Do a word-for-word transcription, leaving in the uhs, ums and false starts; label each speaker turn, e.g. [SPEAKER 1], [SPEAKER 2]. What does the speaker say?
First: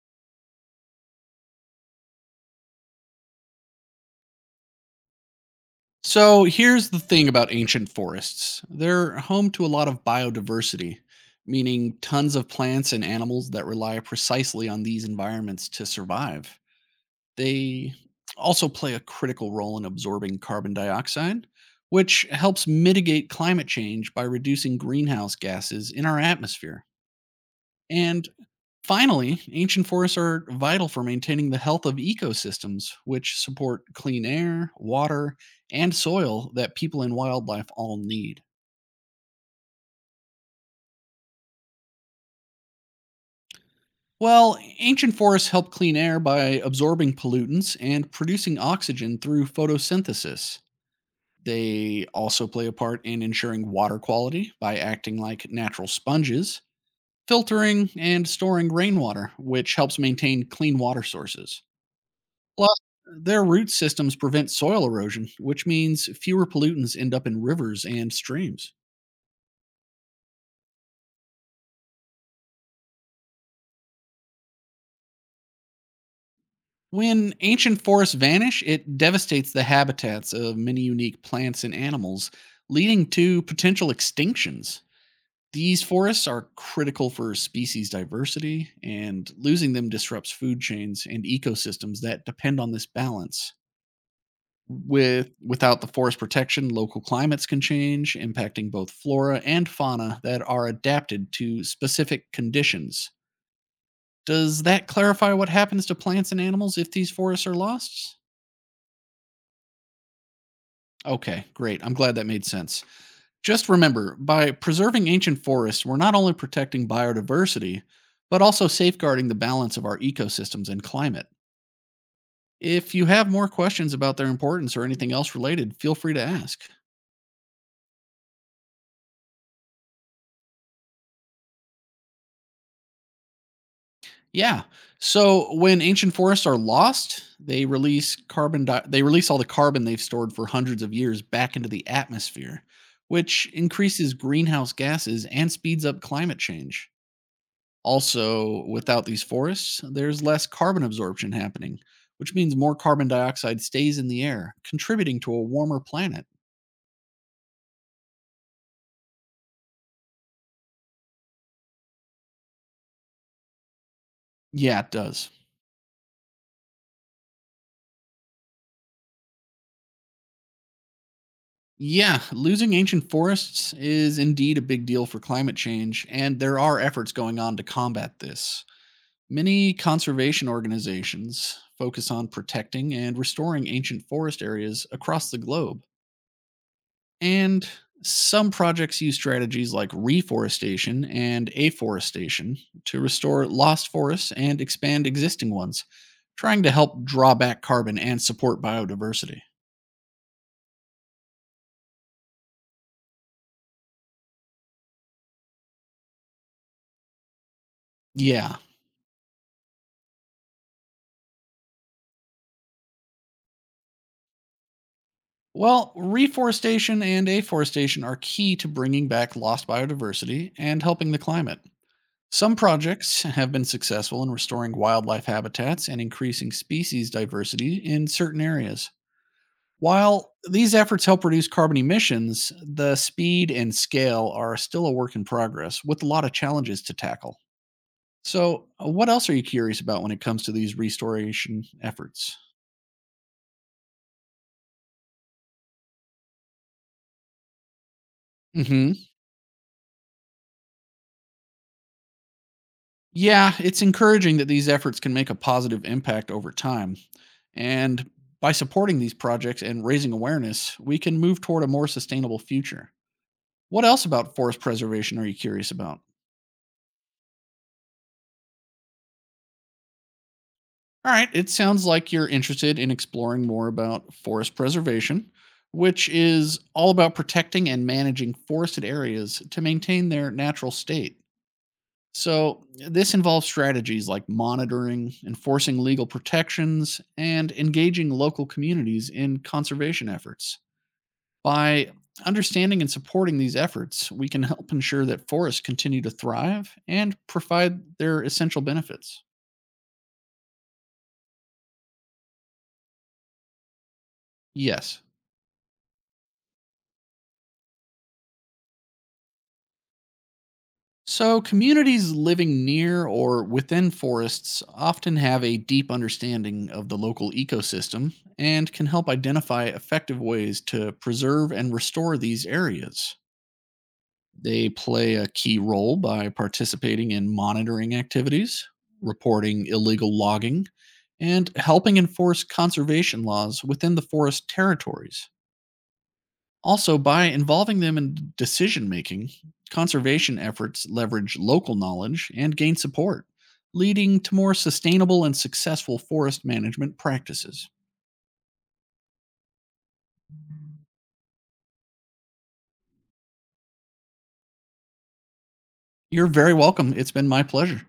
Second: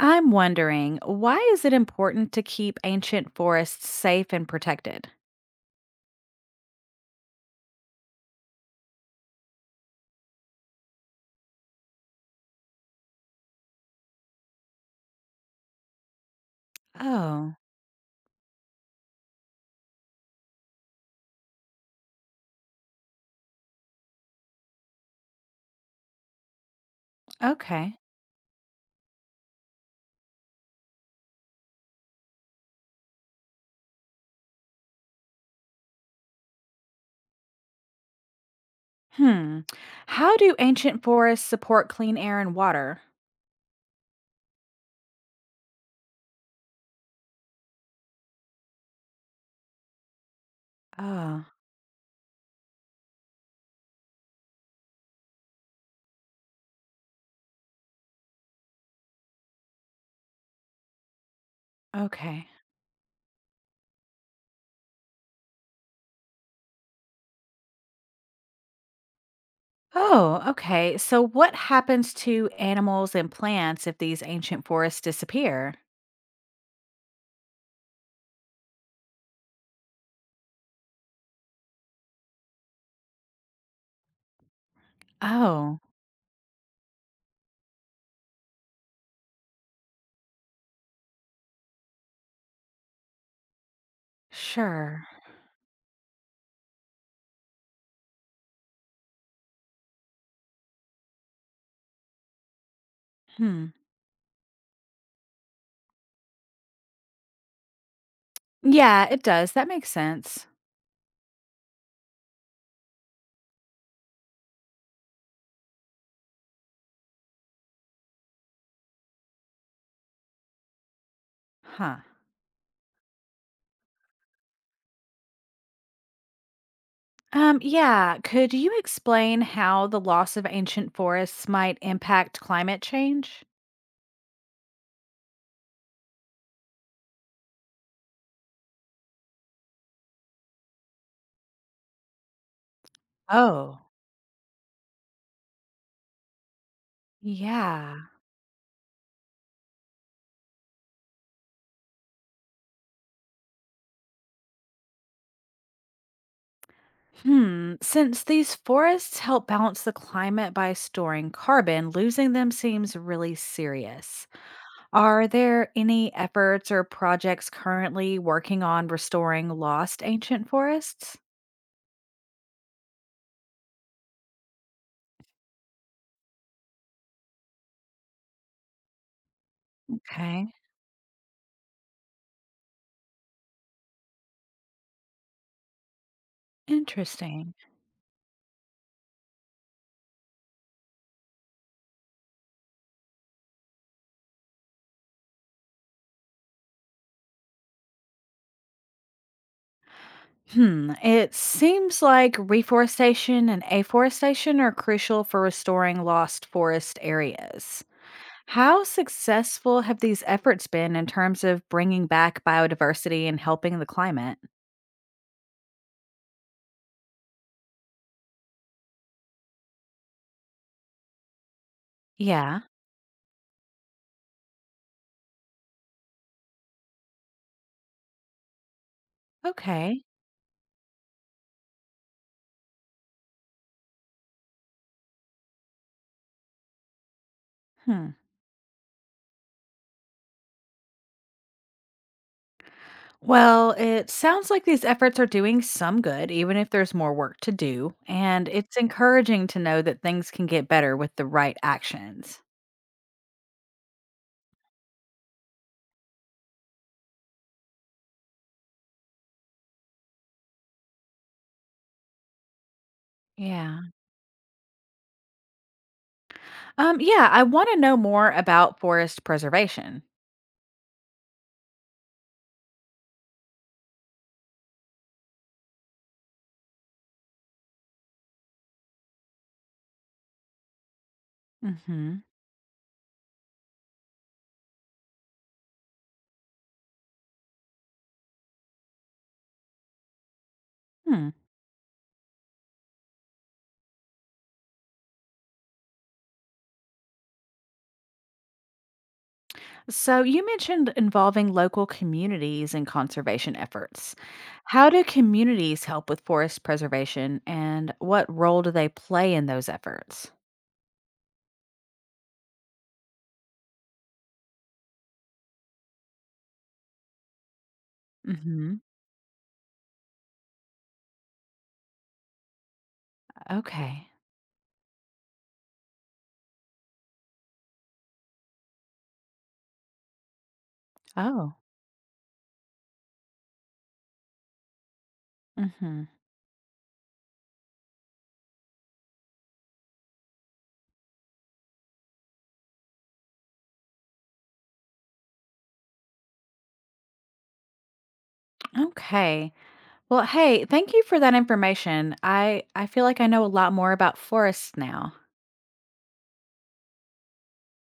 [SPEAKER 1] I'm wondering, why is it important to keep ancient forests safe and protected?
[SPEAKER 2] So here's the thing about ancient forests, they're home to a lot of biodiversity, meaning tons of plants and animals that rely precisely on these environments to survive.
[SPEAKER 1] Oh,
[SPEAKER 2] They also play a critical role in absorbing carbon dioxide, which helps mitigate climate change by reducing greenhouse gases in our atmosphere.
[SPEAKER 1] okay.
[SPEAKER 2] And finally, ancient forests are vital for maintaining the health of ecosystems, which support clean air, water, and soil that people and wildlife all need.
[SPEAKER 1] Hmm. How do ancient forests support clean air and water?
[SPEAKER 2] Well, ancient forests help clean air by absorbing pollutants and producing oxygen through photosynthesis.
[SPEAKER 1] Oh,
[SPEAKER 2] They also play a part in ensuring water quality by acting like natural sponges, filtering and storing rainwater, which helps maintain clean water sources.
[SPEAKER 1] okay.
[SPEAKER 2] Plus, their root systems prevent soil erosion, which means fewer pollutants end up in rivers and streams.
[SPEAKER 1] Oh, okay. So, what happens to animals and plants if these ancient forests disappear?
[SPEAKER 2] When ancient forests vanish, it devastates the habitats of many unique plants and animals, leading to potential extinctions.
[SPEAKER 1] Oh,
[SPEAKER 2] These forests are critical for species diversity, and losing them disrupts food chains and ecosystems that depend on this balance.
[SPEAKER 1] sure.
[SPEAKER 2] With without the forest protection, local climates can change, impacting both flora and fauna that are adapted to specific conditions.
[SPEAKER 1] Hmm.
[SPEAKER 2] Does that clarify what happens to plants and animals if these forests are lost?
[SPEAKER 1] Yeah, it does. That makes sense.
[SPEAKER 2] Okay, great. I'm glad that made sense. Just remember, by preserving ancient forests, we're not only protecting biodiversity, but also safeguarding the balance of our ecosystems and climate.
[SPEAKER 1] Huh.
[SPEAKER 2] If you have more questions about their importance or anything else related, feel free to ask.
[SPEAKER 1] Um, yeah. Could you explain how the loss of ancient forests might impact climate change?
[SPEAKER 2] Yeah. So when ancient forests are lost, they release carbon di- they release all the carbon they've stored for hundreds of years back into the atmosphere, which
[SPEAKER 1] Oh,
[SPEAKER 2] increases greenhouse gases and speeds up climate change.
[SPEAKER 1] yeah.
[SPEAKER 2] Also, without these forests, there's less carbon absorption happening, which means more carbon dioxide stays in the air, contributing to a warmer planet.
[SPEAKER 1] Hmm. Since these forests help balance the climate by storing carbon, losing them seems really serious.
[SPEAKER 2] Yeah, it
[SPEAKER 1] Are
[SPEAKER 2] does.
[SPEAKER 1] there any efforts or projects currently working on restoring lost ancient forests?
[SPEAKER 2] Yeah, losing ancient forests is indeed a big deal for climate change, and there are efforts going on to combat this. Many conservation
[SPEAKER 1] Okay.
[SPEAKER 2] organizations focus on protecting and restoring ancient forest areas across the globe.
[SPEAKER 1] Interesting.
[SPEAKER 2] And some projects use strategies like reforestation and afforestation to restore lost forests and expand existing ones, trying to help draw back carbon and support biodiversity.
[SPEAKER 1] Hmm. It seems like reforestation and afforestation are crucial for restoring lost forest areas.
[SPEAKER 2] Yeah.
[SPEAKER 1] How successful have these efforts been in terms of bringing back biodiversity and helping the climate?
[SPEAKER 2] Well, reforestation and afforestation are key to bringing back lost biodiversity and helping the climate. Some
[SPEAKER 1] Yeah.
[SPEAKER 2] projects have been successful in restoring wildlife habitats and increasing species diversity in certain areas.
[SPEAKER 1] Okay.
[SPEAKER 2] While these efforts help reduce carbon emissions, the speed and scale are still a work in progress with a lot of challenges to tackle.
[SPEAKER 1] Hmm.
[SPEAKER 2] So, uh, what else are you curious about when it comes to these restoration efforts?
[SPEAKER 1] Well, it sounds like these efforts are doing some good, even if there's more work to do. And it's
[SPEAKER 2] Hmm.
[SPEAKER 1] encouraging to know that things can get better with the right actions.
[SPEAKER 2] Yeah, it's encouraging that these efforts can make a positive impact over time. And by supporting these projects and raising awareness, we can move toward a more sustainable future. What
[SPEAKER 1] Yeah.
[SPEAKER 2] else about forest preservation are you curious about?
[SPEAKER 1] Um, yeah, I want to know more about forest preservation.
[SPEAKER 2] All right, it sounds like you're interested in exploring more about forest preservation, which is all about protecting and managing forested areas to maintain their natural state.
[SPEAKER 1] Hmm.
[SPEAKER 2] So, this involves strategies like monitoring, enforcing legal protections, and engaging local communities in conservation efforts.
[SPEAKER 1] Hmm.
[SPEAKER 2] By understanding and supporting these efforts, we can help ensure that forests continue to thrive and provide their essential benefits.
[SPEAKER 1] So you mentioned involving local communities in conservation efforts. How
[SPEAKER 2] Yes.
[SPEAKER 1] do communities help with forest preservation and what role do they play in those efforts?
[SPEAKER 2] So, communities living near or within forests often have a deep understanding of the local ecosystem and
[SPEAKER 1] Hmm.
[SPEAKER 2] can help identify effective ways to preserve and restore these areas.
[SPEAKER 1] Okay.
[SPEAKER 2] They play a key role by participating in monitoring activities, reporting illegal logging, and
[SPEAKER 1] Oh.
[SPEAKER 2] helping enforce conservation laws within the forest territories.
[SPEAKER 1] Hmm.
[SPEAKER 2] Also, by involving them in decision making, conservation efforts leverage local knowledge and gain support, leading to more sustainable and successful forest management practices.
[SPEAKER 1] Okay. Well, hey, thank you for that information. I I feel like I know a lot more about forests now.
[SPEAKER 2] You're very welcome. It's been my pleasure.